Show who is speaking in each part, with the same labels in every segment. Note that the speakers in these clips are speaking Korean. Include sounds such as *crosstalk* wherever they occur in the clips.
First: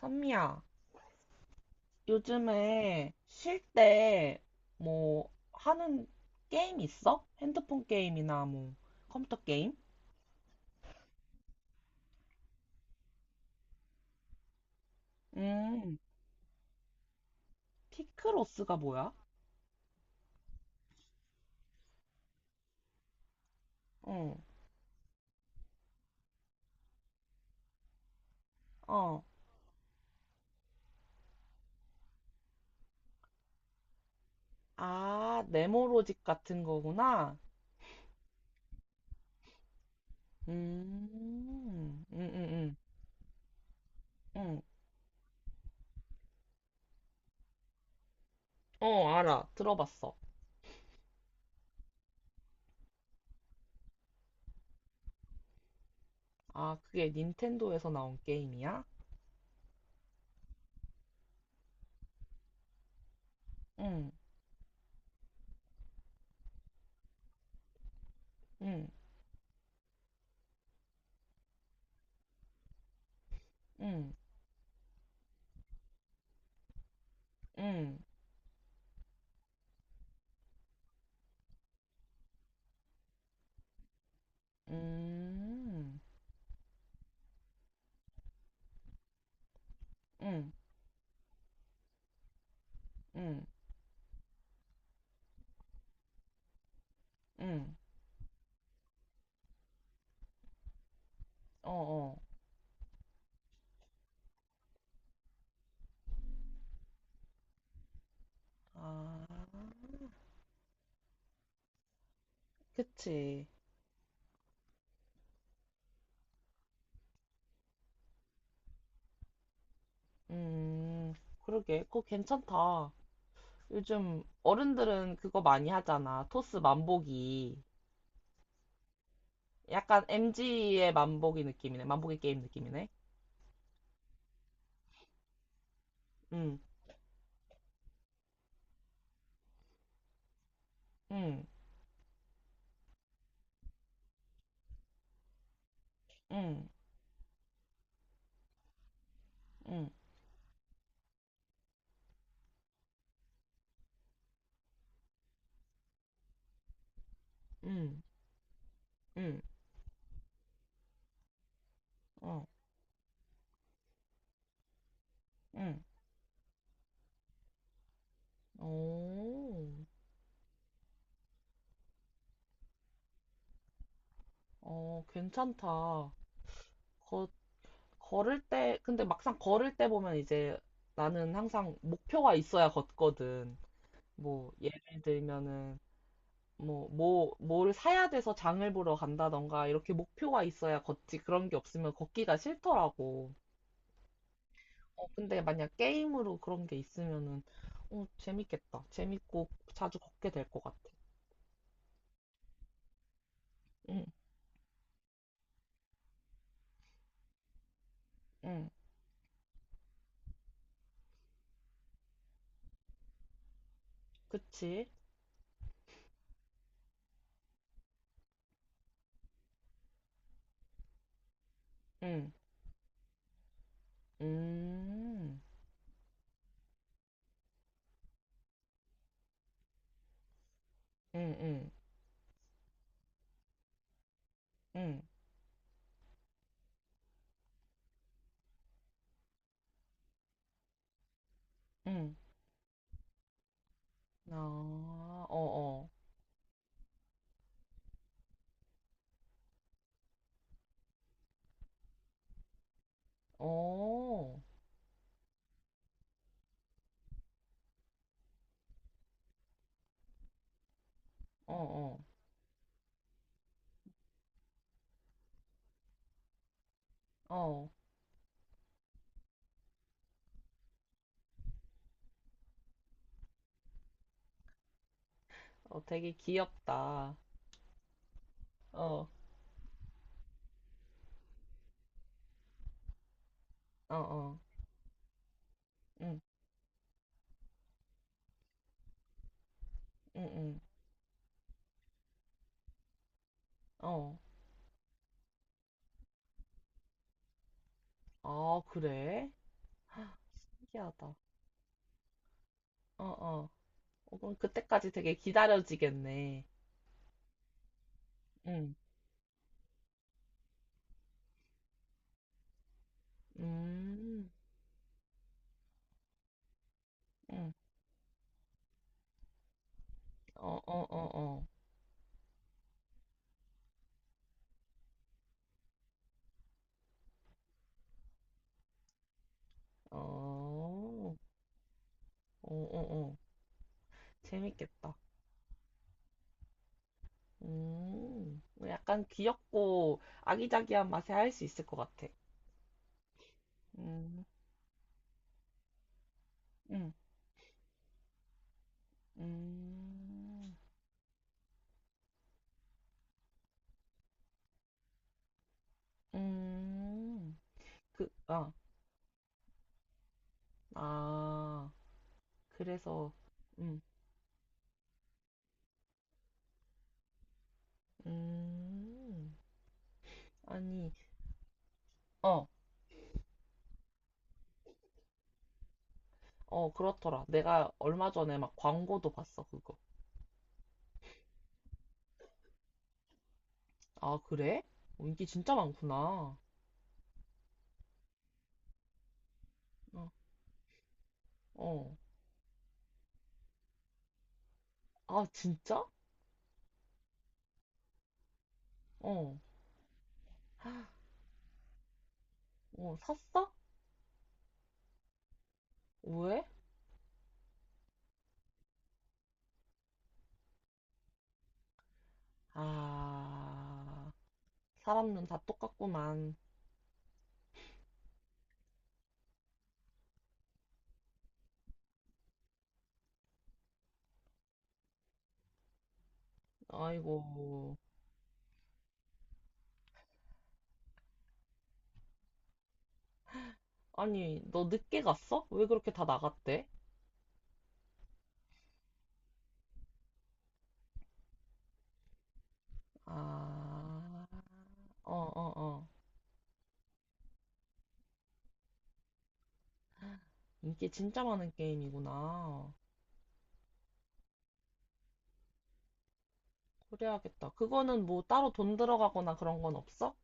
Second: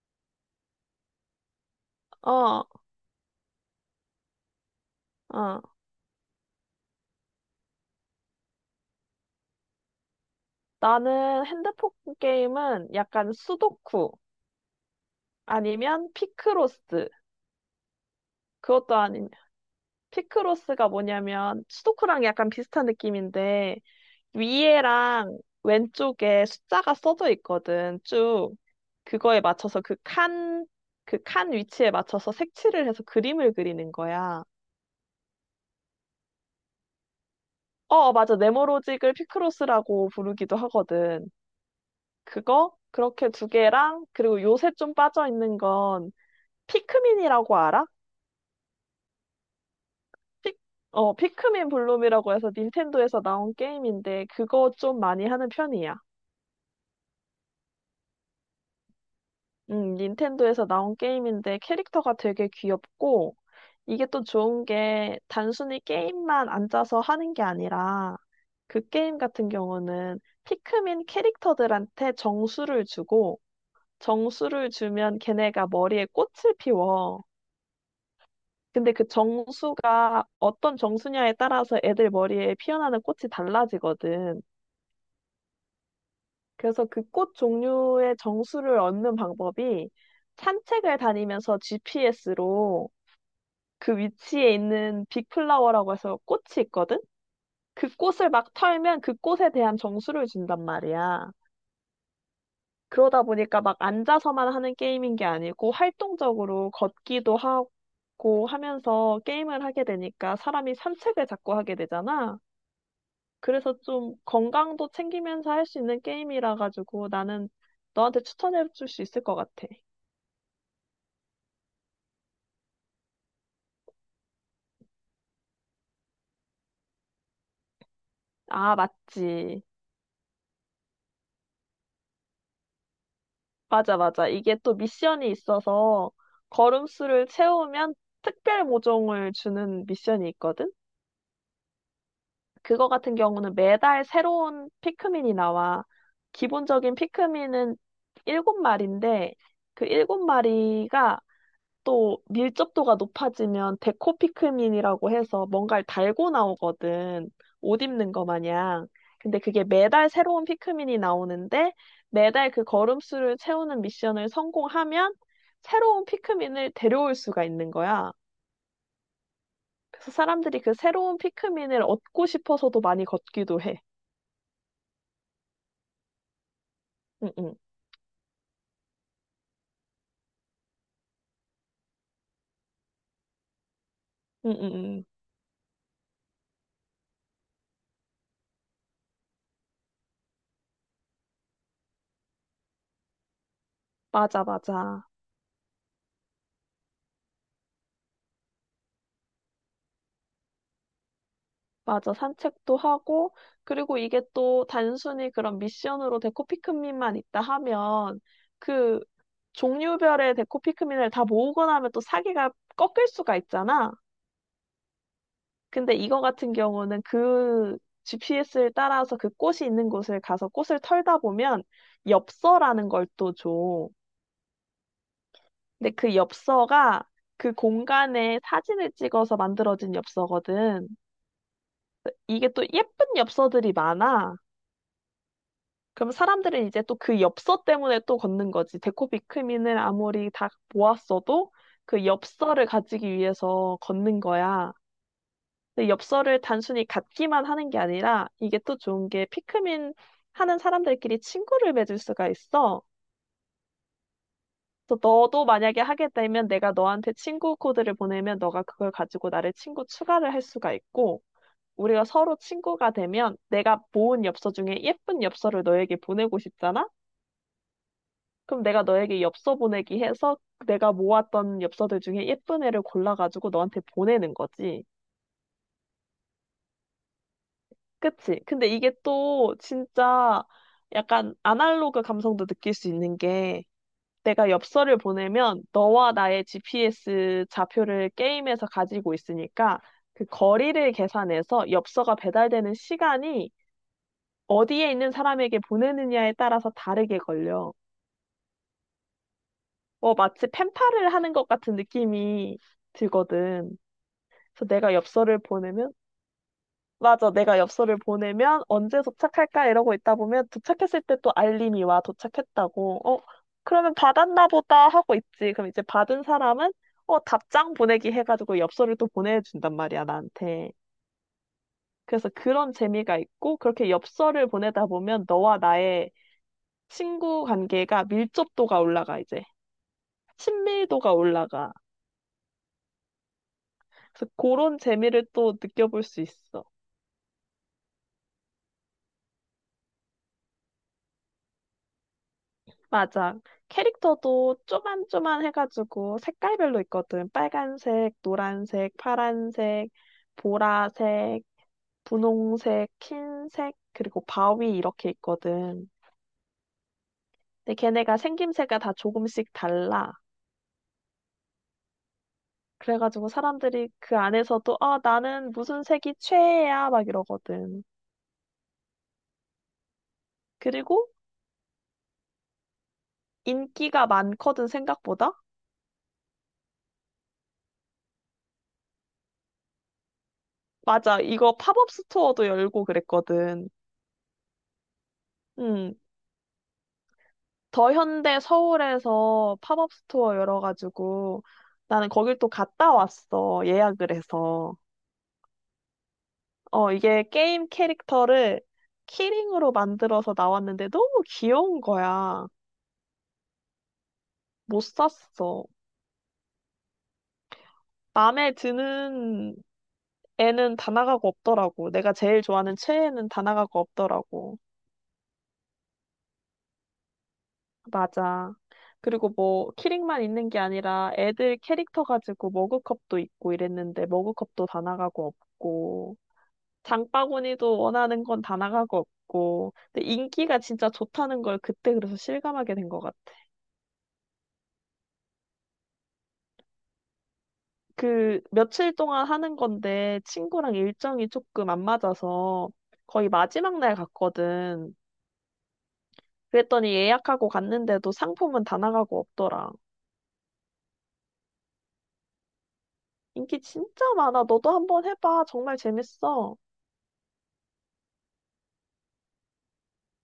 Speaker 1: 선미야,
Speaker 2: 어,
Speaker 1: 요즘에 쉴 때 뭐
Speaker 2: 어.
Speaker 1: 하는 게임 있어? 핸드폰 게임이나 뭐 컴퓨터 게임?
Speaker 2: 나는 핸드폰 게임은 약간 수도쿠
Speaker 1: 음,
Speaker 2: 아니면 피크로스.
Speaker 1: 피크로스가
Speaker 2: 그것도
Speaker 1: 뭐야?
Speaker 2: 아니면 피크로스가 뭐냐면 수도쿠랑 약간 비슷한 느낌인데
Speaker 1: 응,
Speaker 2: 위에랑 왼쪽에 숫자가 써져 있거든. 쭉
Speaker 1: 어.
Speaker 2: 그거에 맞춰서 그 칸, 그 칸 위치에 맞춰서 색칠을 해서 그림을 그리는 거야.
Speaker 1: 아, 네모로직 같은 거구나.
Speaker 2: 어, 맞아. 네모로직을 피크로스라고 부르기도 하거든.
Speaker 1: 음, 음,
Speaker 2: 그거
Speaker 1: 음,
Speaker 2: 그렇게 2개랑
Speaker 1: 음,
Speaker 2: 그리고
Speaker 1: 음.
Speaker 2: 요새 좀 빠져 있는 건 피크민이라고 알아?
Speaker 1: 어, 알아. 들어봤어.
Speaker 2: 피, 피크민 블룸이라고 해서 닌텐도에서 나온 게임인데 그거 좀 많이 하는 편이야.
Speaker 1: 아, 그게 닌텐도에서 나온 게임이야?
Speaker 2: 닌텐도에서 나온 게임인데 캐릭터가 되게 귀엽고 이게
Speaker 1: 응,
Speaker 2: 또 좋은 게 단순히 게임만 앉아서 하는 게 아니라 그
Speaker 1: 응,
Speaker 2: 게임 같은 경우는 피크민 캐릭터들한테 정수를 주고
Speaker 1: 응,
Speaker 2: 정수를 주면 걔네가 머리에 꽃을 피워.
Speaker 1: 응,
Speaker 2: 근데 그 정수가 어떤 정수냐에 따라서 애들 머리에 피어나는 꽃이 달라지거든.
Speaker 1: 응, 응,
Speaker 2: 그래서 그 꽃 종류의 정수를 얻는 방법이
Speaker 1: 응,
Speaker 2: 산책을 다니면서 GPS로
Speaker 1: 응,
Speaker 2: 그 위치에 있는 빅플라워라고 해서 꽃이 있거든?
Speaker 1: 응,
Speaker 2: 그 꽃을 막 털면 그 꽃에 대한 정수를 준단 말이야.
Speaker 1: 어, 어.
Speaker 2: 그러다 보니까 막 앉아서만 하는 게임인 게 아니고 활동적으로 걷기도 하고 하면서
Speaker 1: 아,
Speaker 2: 게임을 하게 되니까 사람이 산책을 자꾸 하게 되잖아.
Speaker 1: 그치.
Speaker 2: 그래서 좀 건강도 챙기면서 할 수 있는 게임이라 가지고 나는 너한테 추천해 줄 수 있을 것 같아.
Speaker 1: 음, 그러게. 그거 괜찮다. 요즘 어른들은 그거 많이 하잖아. 토스 만보기.
Speaker 2: 아, 맞지.
Speaker 1: 약간 MG의 만보기 느낌이네. 만보기 게임 느낌이네.
Speaker 2: 맞아, 맞아. 이게 또 미션이 있어서
Speaker 1: 응,
Speaker 2: 걸음수를 채우면 특별 모종을 주는 미션이 있거든?
Speaker 1: 응,
Speaker 2: 그거 같은 경우는 매달 새로운 피크민이 나와.
Speaker 1: 응,
Speaker 2: 기본적인 피크민은 7마리인데 그
Speaker 1: 응,
Speaker 2: 7마리가 또 밀접도가 높아지면 데코피크민이라고 해서 뭔가를 달고 나오거든. 옷
Speaker 1: 응,
Speaker 2: 입는 거 마냥. 근데
Speaker 1: 응,
Speaker 2: 그게 매달 새로운 피크민이 나오는데
Speaker 1: 어,
Speaker 2: 매달 그 걸음수를 채우는 미션을 성공하면
Speaker 1: 응.
Speaker 2: 새로운 피크민을 데려올 수가 있는 거야.
Speaker 1: 오,
Speaker 2: 그래서 사람들이 그 새로운 피크민을 얻고 싶어서도 많이 걷기도 해.
Speaker 1: 어, 괜찮다. 거,
Speaker 2: 응응.
Speaker 1: 걸을 때, 근데 막상 걸을 때 보면 이제 나는 항상 목표가 있어야 걷거든. 뭐, 예를
Speaker 2: 응응응.
Speaker 1: 들면은, 뭘 사야 돼서 장을 보러 간다던가, 이렇게 목표가 있어야 걷지. 그런 게 없으면 걷기가 싫더라고.
Speaker 2: 맞아,
Speaker 1: 어,
Speaker 2: 맞아.
Speaker 1: 근데 만약 게임으로 그런 게 있으면은, 어, 재밌겠다. 재밌고 자주 걷게 될 것 같아.
Speaker 2: 맞아. 산책도 하고, 그리고
Speaker 1: 응,
Speaker 2: 이게 또 단순히 그런 미션으로 데코 피크민만 있다 하면,
Speaker 1: 응,
Speaker 2: 그 종류별의 데코 피크민을 다 모으고 나면 또 사기가 꺾일 수가 있잖아.
Speaker 1: 그치?
Speaker 2: 근데 이거 같은 경우는 그 GPS를 따라서 그 꽃이 있는 곳을 가서 꽃을 털다 보면
Speaker 1: 응,
Speaker 2: 엽서라는 걸 또 줘.
Speaker 1: 음,
Speaker 2: 근데 그 엽서가 그 공간에 사진을 찍어서 만들어진 엽서거든.
Speaker 1: 응, 응,
Speaker 2: 이게 또 예쁜 엽서들이 많아.
Speaker 1: 응,
Speaker 2: 그럼 사람들은 이제 또 그 엽서 때문에 또 걷는 거지. 데코비크민을 아무리 다 모았어도 그
Speaker 1: 응.
Speaker 2: 엽서를 가지기 위해서 걷는 거야.
Speaker 1: 아, 어,
Speaker 2: 근데 엽서를 단순히 갖기만 하는 게 아니라 이게 또 좋은 게 피크민 하는 사람들끼리 친구를 맺을 수가 있어.
Speaker 1: 어, 어,
Speaker 2: 그래서 너도 만약에 하게 되면 내가 너한테 친구 코드를 보내면 너가 그걸 가지고 나를 친구 추가를 할 수가 있고
Speaker 1: 어, 어,
Speaker 2: 우리가 서로 친구가 되면 내가 모은 엽서 중에 예쁜 엽서를 너에게 보내고 싶잖아?
Speaker 1: 어,
Speaker 2: 그럼 내가 너에게 엽서 보내기 해서 내가 모았던 엽서들 중에 예쁜 애를 골라가지고 너한테 보내는 거지.
Speaker 1: 어, 되게 귀엽다.
Speaker 2: 그치? 근데 이게
Speaker 1: 어,
Speaker 2: 또 진짜 약간 아날로그 감성도 느낄 수 있는 게
Speaker 1: 어, 어,
Speaker 2: 내가 엽서를 보내면 너와
Speaker 1: 응,
Speaker 2: 나의 GPS 좌표를 게임에서 가지고 있으니까
Speaker 1: 응,
Speaker 2: 그
Speaker 1: 응,
Speaker 2: 거리를 계산해서 엽서가 배달되는 시간이
Speaker 1: 어.
Speaker 2: 어디에 있는 사람에게 보내느냐에 따라서 다르게 걸려.
Speaker 1: 아, 그래?
Speaker 2: 뭐 마치 펜팔을
Speaker 1: 신기하다.
Speaker 2: 하는 것 같은 느낌이
Speaker 1: 어, 어.
Speaker 2: 들거든.
Speaker 1: 어, 그럼
Speaker 2: 그래서
Speaker 1: 그때까지
Speaker 2: 내가
Speaker 1: 되게
Speaker 2: 엽서를 보내면
Speaker 1: 기다려지겠네.
Speaker 2: 맞아, 내가 엽서를 보내면
Speaker 1: 응,
Speaker 2: 언제 도착할까 이러고 있다 보면 도착했을 때 또 알림이 와 도착했다고. 어, 그러면
Speaker 1: 음,
Speaker 2: 받았나 보다 하고 있지. 그럼 이제 받은 사람은 어,
Speaker 1: 응.
Speaker 2: 답장 보내기 해가지고 엽서를 또 보내준단 말이야,
Speaker 1: 어,
Speaker 2: 나한테.
Speaker 1: 어, 어, 어.
Speaker 2: 그래서 그런 재미가 있고 그렇게 엽서를 보내다 보면 너와 나의 친구 관계가 밀접도가 올라가 이제 친밀도가
Speaker 1: 어,
Speaker 2: 올라가.
Speaker 1: 어, 어, 어.
Speaker 2: 그래서 그런
Speaker 1: 재밌겠다.
Speaker 2: 재미를 또 느껴볼 수 있어.
Speaker 1: 약간 귀엽고 아기자기한 맛에 할 수 있을 것 같아.
Speaker 2: 맞아.
Speaker 1: 음,
Speaker 2: 캐릭터도 쪼만쪼만 해가지고 색깔별로
Speaker 1: 음,
Speaker 2: 있거든. 빨간색, 노란색, 파란색,
Speaker 1: 음,
Speaker 2: 보라색, 분홍색, 흰색, 그리고 바위 이렇게 있거든.
Speaker 1: 음.
Speaker 2: 근데
Speaker 1: 그,
Speaker 2: 걔네가
Speaker 1: 아,
Speaker 2: 생김새가 다 조금씩 달라.
Speaker 1: 아. 그래서,
Speaker 2: 그래가지고
Speaker 1: 음,
Speaker 2: 사람들이 그 안에서도 아, 나는 무슨 색이 최애야 막 이러거든.
Speaker 1: 음. 아니,
Speaker 2: 그리고
Speaker 1: 어.
Speaker 2: 인기가 많거든 생각보다.
Speaker 1: 어, 그렇더라. 내가 얼마 전에 막 광고도 봤어, 그거.
Speaker 2: 맞아. 이거 팝업 스토어도 열고 그랬거든.
Speaker 1: 아, 그래? 어, 인기 진짜
Speaker 2: 음.
Speaker 1: 많구나.
Speaker 2: 더 현대 서울에서 팝업
Speaker 1: 어,
Speaker 2: 스토어 열어가지고
Speaker 1: 어.
Speaker 2: 나는 거길 또 갔다 왔어. 예약을 해서.
Speaker 1: 아, 진짜?
Speaker 2: 어, 이게 게임 캐릭터를
Speaker 1: 어,
Speaker 2: 키링으로 만들어서 나왔는데 너무 귀여운 거야.
Speaker 1: 어, 샀어?
Speaker 2: 못 샀어.
Speaker 1: 왜?
Speaker 2: 마음에 드는 애는 다나가고 없더라고. 내가 제일 좋아하는 최애는 다나가고
Speaker 1: 아,
Speaker 2: 없더라고.
Speaker 1: 사람은 다 똑같구만.
Speaker 2: 맞아. 그리고 뭐 키링만 있는 게 아니라 애들 캐릭터 가지고 머그컵도 있고 이랬는데 머그컵도 다나가고 없고.
Speaker 1: 아이고.
Speaker 2: 장바구니도 원하는 건 다 나가고 없고. 근데 인기가 진짜 좋다는 걸 그때 그래서 실감하게 된 것 같아.
Speaker 1: 아니, 너 늦게 갔어? 왜 그렇게 다 나갔대?
Speaker 2: 그 며칠 동안 하는 건데 친구랑 일정이 조금 안 맞아서 거의 마지막 날
Speaker 1: 아,
Speaker 2: 갔거든.
Speaker 1: 어, 어, 어.
Speaker 2: 그랬더니 예약하고 갔는데도 상품은 다 나가고 없더라.
Speaker 1: 인기 진짜 많은 게임이구나.
Speaker 2: 인기 진짜 많아. 너도 한번 해봐. 정말 재밌어.
Speaker 1: 그래야겠다. 그거는 뭐 따로 돈 들어가거나 그런 건 없어?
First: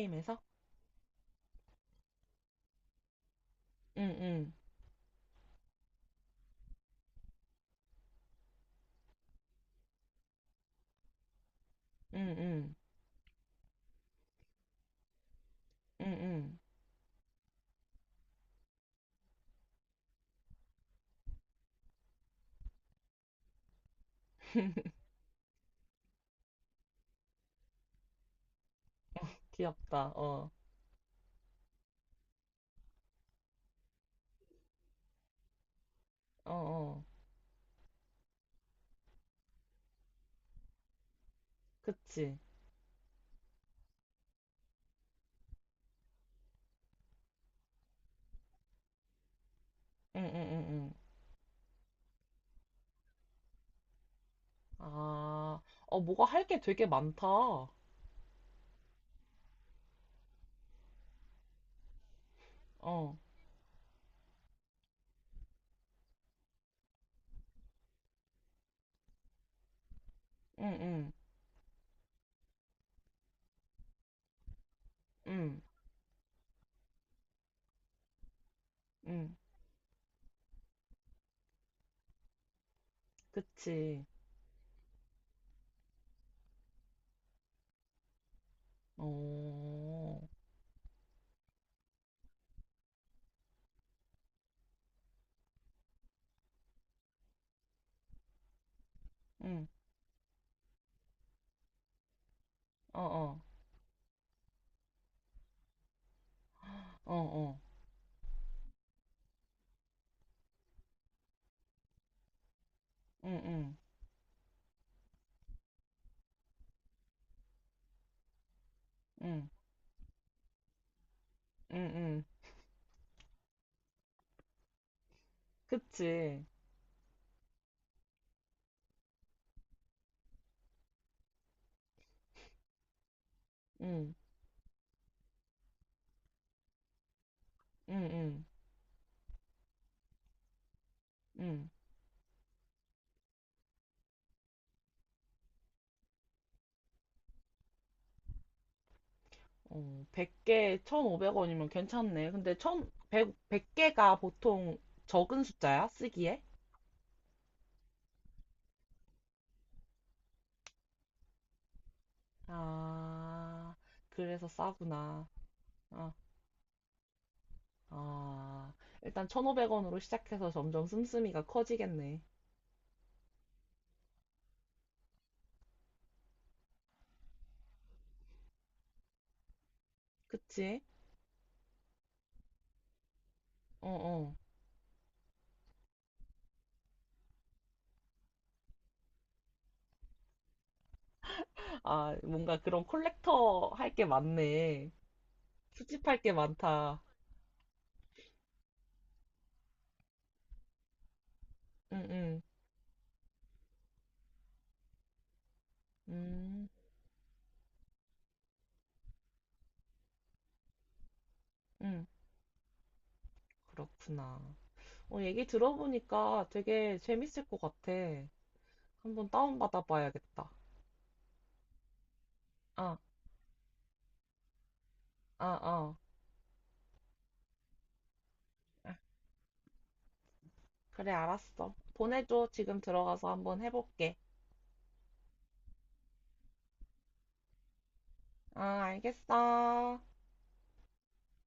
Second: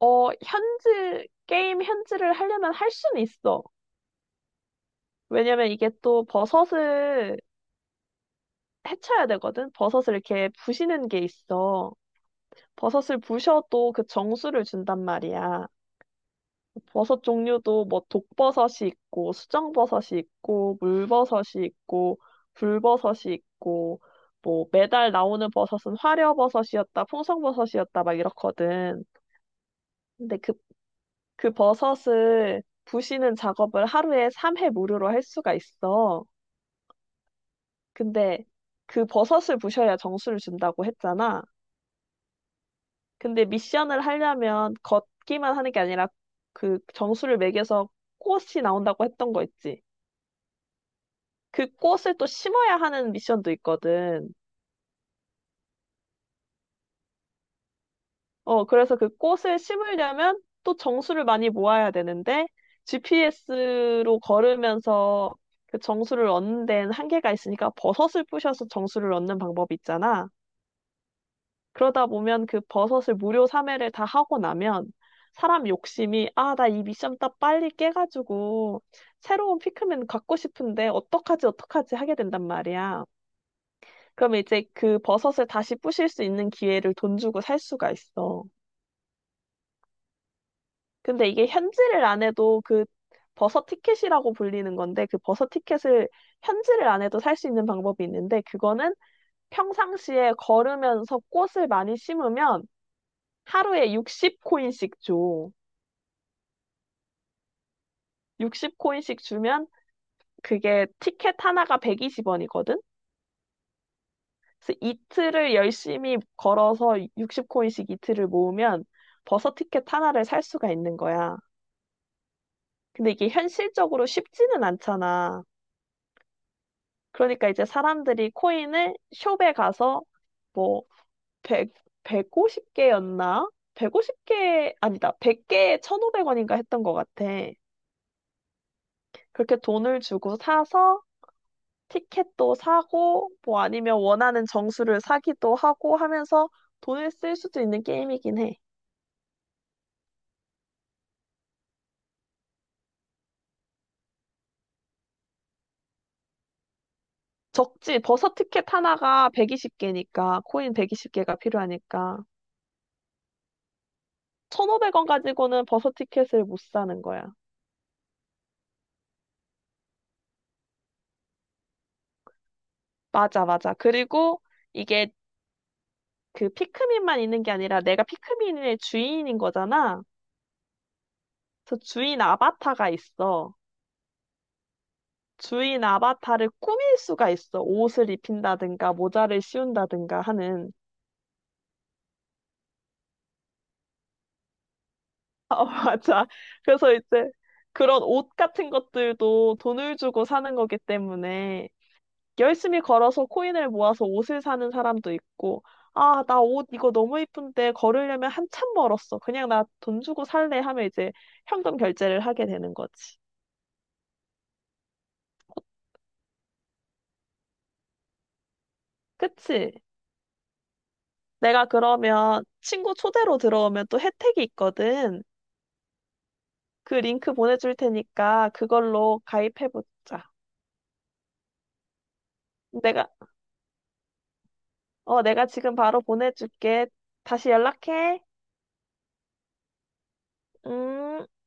Speaker 2: 어, 현질, 게임 현질을 하려면 할 수는 있어.
Speaker 1: 응, 응,
Speaker 2: 왜냐면 이게 또 버섯을 해쳐야 되거든. 버섯을 이렇게 부시는 게 있어.
Speaker 1: 응, 응.
Speaker 2: 버섯을 부셔도 그 정수를 준단 말이야.
Speaker 1: 응, 응.
Speaker 2: 버섯 종류도 뭐 독버섯이 있고 수정버섯이 있고 물버섯이 있고 불버섯이 있고 뭐
Speaker 1: *laughs*
Speaker 2: 매달 나오는 버섯은 화려버섯이었다, 풍성버섯이었다 막 이렇거든.
Speaker 1: 귀엽다.
Speaker 2: 근데
Speaker 1: 어,
Speaker 2: 그 버섯을 부시는 작업을 하루에 3회 무료로 할 수가 있어.
Speaker 1: 어, 어.
Speaker 2: 근데 그 버섯을 부셔야 정수를 준다고 했잖아.
Speaker 1: 그치.
Speaker 2: 근데 미션을 하려면 걷기만 하는 게 아니라 그 정수를 매겨서 꽃이 나온다고 했던 거 있지.
Speaker 1: 응, 응, 응, 응.
Speaker 2: 그 꽃을 또 심어야 하는 미션도 있거든.
Speaker 1: 아, 어, 뭐가 할게 되게 많다. 어,
Speaker 2: 어, 그래서 그 꽃을 심으려면 또 정수를 많이 모아야 되는데 GPS로 걸으면서 그 정수를 얻는 데는 한계가 있으니까 버섯을 부셔서 정수를 얻는 방법이 있잖아.
Speaker 1: 응, 응,
Speaker 2: 그러다 보면 그 버섯을 무료 3회를 다 하고 나면
Speaker 1: 응,
Speaker 2: 사람 욕심이 아, 나 이 미션 딱 빨리 깨가지고
Speaker 1: 응.
Speaker 2: 새로운 피크맨 갖고 싶은데 어떡하지 어떡하지 하게 된단 말이야.
Speaker 1: 그치.
Speaker 2: 그러면 이제 그 버섯을 다시 부실 수 있는 기회를 돈 주고 살 수가 있어.
Speaker 1: 어,
Speaker 2: 근데 이게 현질을 안 해도 그 버섯 티켓이라고 불리는 건데 그 버섯 티켓을 현질을 안 해도 살 수 있는 방법이 있는데 그거는
Speaker 1: 응,
Speaker 2: 평상시에 걸으면서 꽃을 많이 심으면
Speaker 1: 어, 어,
Speaker 2: 하루에 60코인씩 줘.
Speaker 1: 어, 어.
Speaker 2: 60코인씩 주면 그게 티켓 하나가 120원이거든?
Speaker 1: 응, 응,
Speaker 2: 그래서 이틀을 열심히 걸어서 60코인씩 이틀을 모으면
Speaker 1: 응,
Speaker 2: 버서 티켓 하나를 살 수가 있는 거야.
Speaker 1: 응, 응.
Speaker 2: 근데 이게 현실적으로 쉽지는 않잖아.
Speaker 1: 그치.
Speaker 2: 그러니까 이제 사람들이 코인을 숍에 가서 뭐 100, 150개였나?
Speaker 1: 응,
Speaker 2: 150개, 아니다. 100개에 1,500원인가 했던 것 같아.
Speaker 1: 응, 응,
Speaker 2: 그렇게 돈을 주고 사서
Speaker 1: 응.
Speaker 2: 티켓도 사고, 뭐 아니면 원하는 정수를 사기도 하고 하면서 돈을 쓸 수도 있는 게임이긴 해.
Speaker 1: 어, 100개, 1,500원이면 괜찮네. 근데 천 백백 100개가 보통 적은 숫자야? 쓰기에?
Speaker 2: 적지, 버섯 티켓 하나가 120개니까, 코인 120개가 필요하니까.
Speaker 1: 아, 그래서
Speaker 2: 1,500원
Speaker 1: 싸구나.
Speaker 2: 가지고는 버섯
Speaker 1: 아,
Speaker 2: 티켓을 못 사는 거야.
Speaker 1: 아. 일단 1,500원으로 시작해서 점점 씀씀이가 커지겠네.
Speaker 2: 맞아, 맞아. 그리고 이게 그 피크민만 있는 게 아니라 내가 피크민의 주인인 거잖아.
Speaker 1: 그치?
Speaker 2: 그 주인 아바타가 있어.
Speaker 1: 어, 어.
Speaker 2: 주인 아바타를 꾸밀 수가 있어. 옷을 입힌다든가, 모자를 씌운다든가 하는.
Speaker 1: 아, 뭔가 그런 콜렉터 할 게 많네.
Speaker 2: *laughs*
Speaker 1: 수집할
Speaker 2: 맞아.
Speaker 1: 게
Speaker 2: 그래서
Speaker 1: 많다.
Speaker 2: 이제 그런 옷 같은 것들도 돈을 주고 사는 거기 때문에
Speaker 1: 응, 응.
Speaker 2: 열심히 걸어서 코인을 모아서 옷을 사는 사람도 있고, 아, 나 옷
Speaker 1: 음,
Speaker 2: 이거 너무 이쁜데 걸으려면 한참 멀었어. 그냥 나 돈 주고 살래 하면 이제 현금
Speaker 1: 응.
Speaker 2: 결제를 하게 되는 거지.
Speaker 1: 그렇구나. 어, 얘기 들어보니까 되게 재밌을 것 같아. 한번
Speaker 2: 그치?
Speaker 1: 다운받아 봐야겠다.
Speaker 2: 내가 그러면 친구
Speaker 1: 아,
Speaker 2: 초대로 들어오면 또 혜택이 있거든.
Speaker 1: 아, 아.
Speaker 2: 그 링크 보내줄 테니까
Speaker 1: 아,
Speaker 2: 그걸로 가입해보자.
Speaker 1: 그래, 알았어. 보내줘. 지금
Speaker 2: 내가,
Speaker 1: 들어가서 한번 해볼게.
Speaker 2: 내가 지금 바로 보내줄게. 다시 연락해.
Speaker 1: 아, 알겠어.
Speaker 2: 음.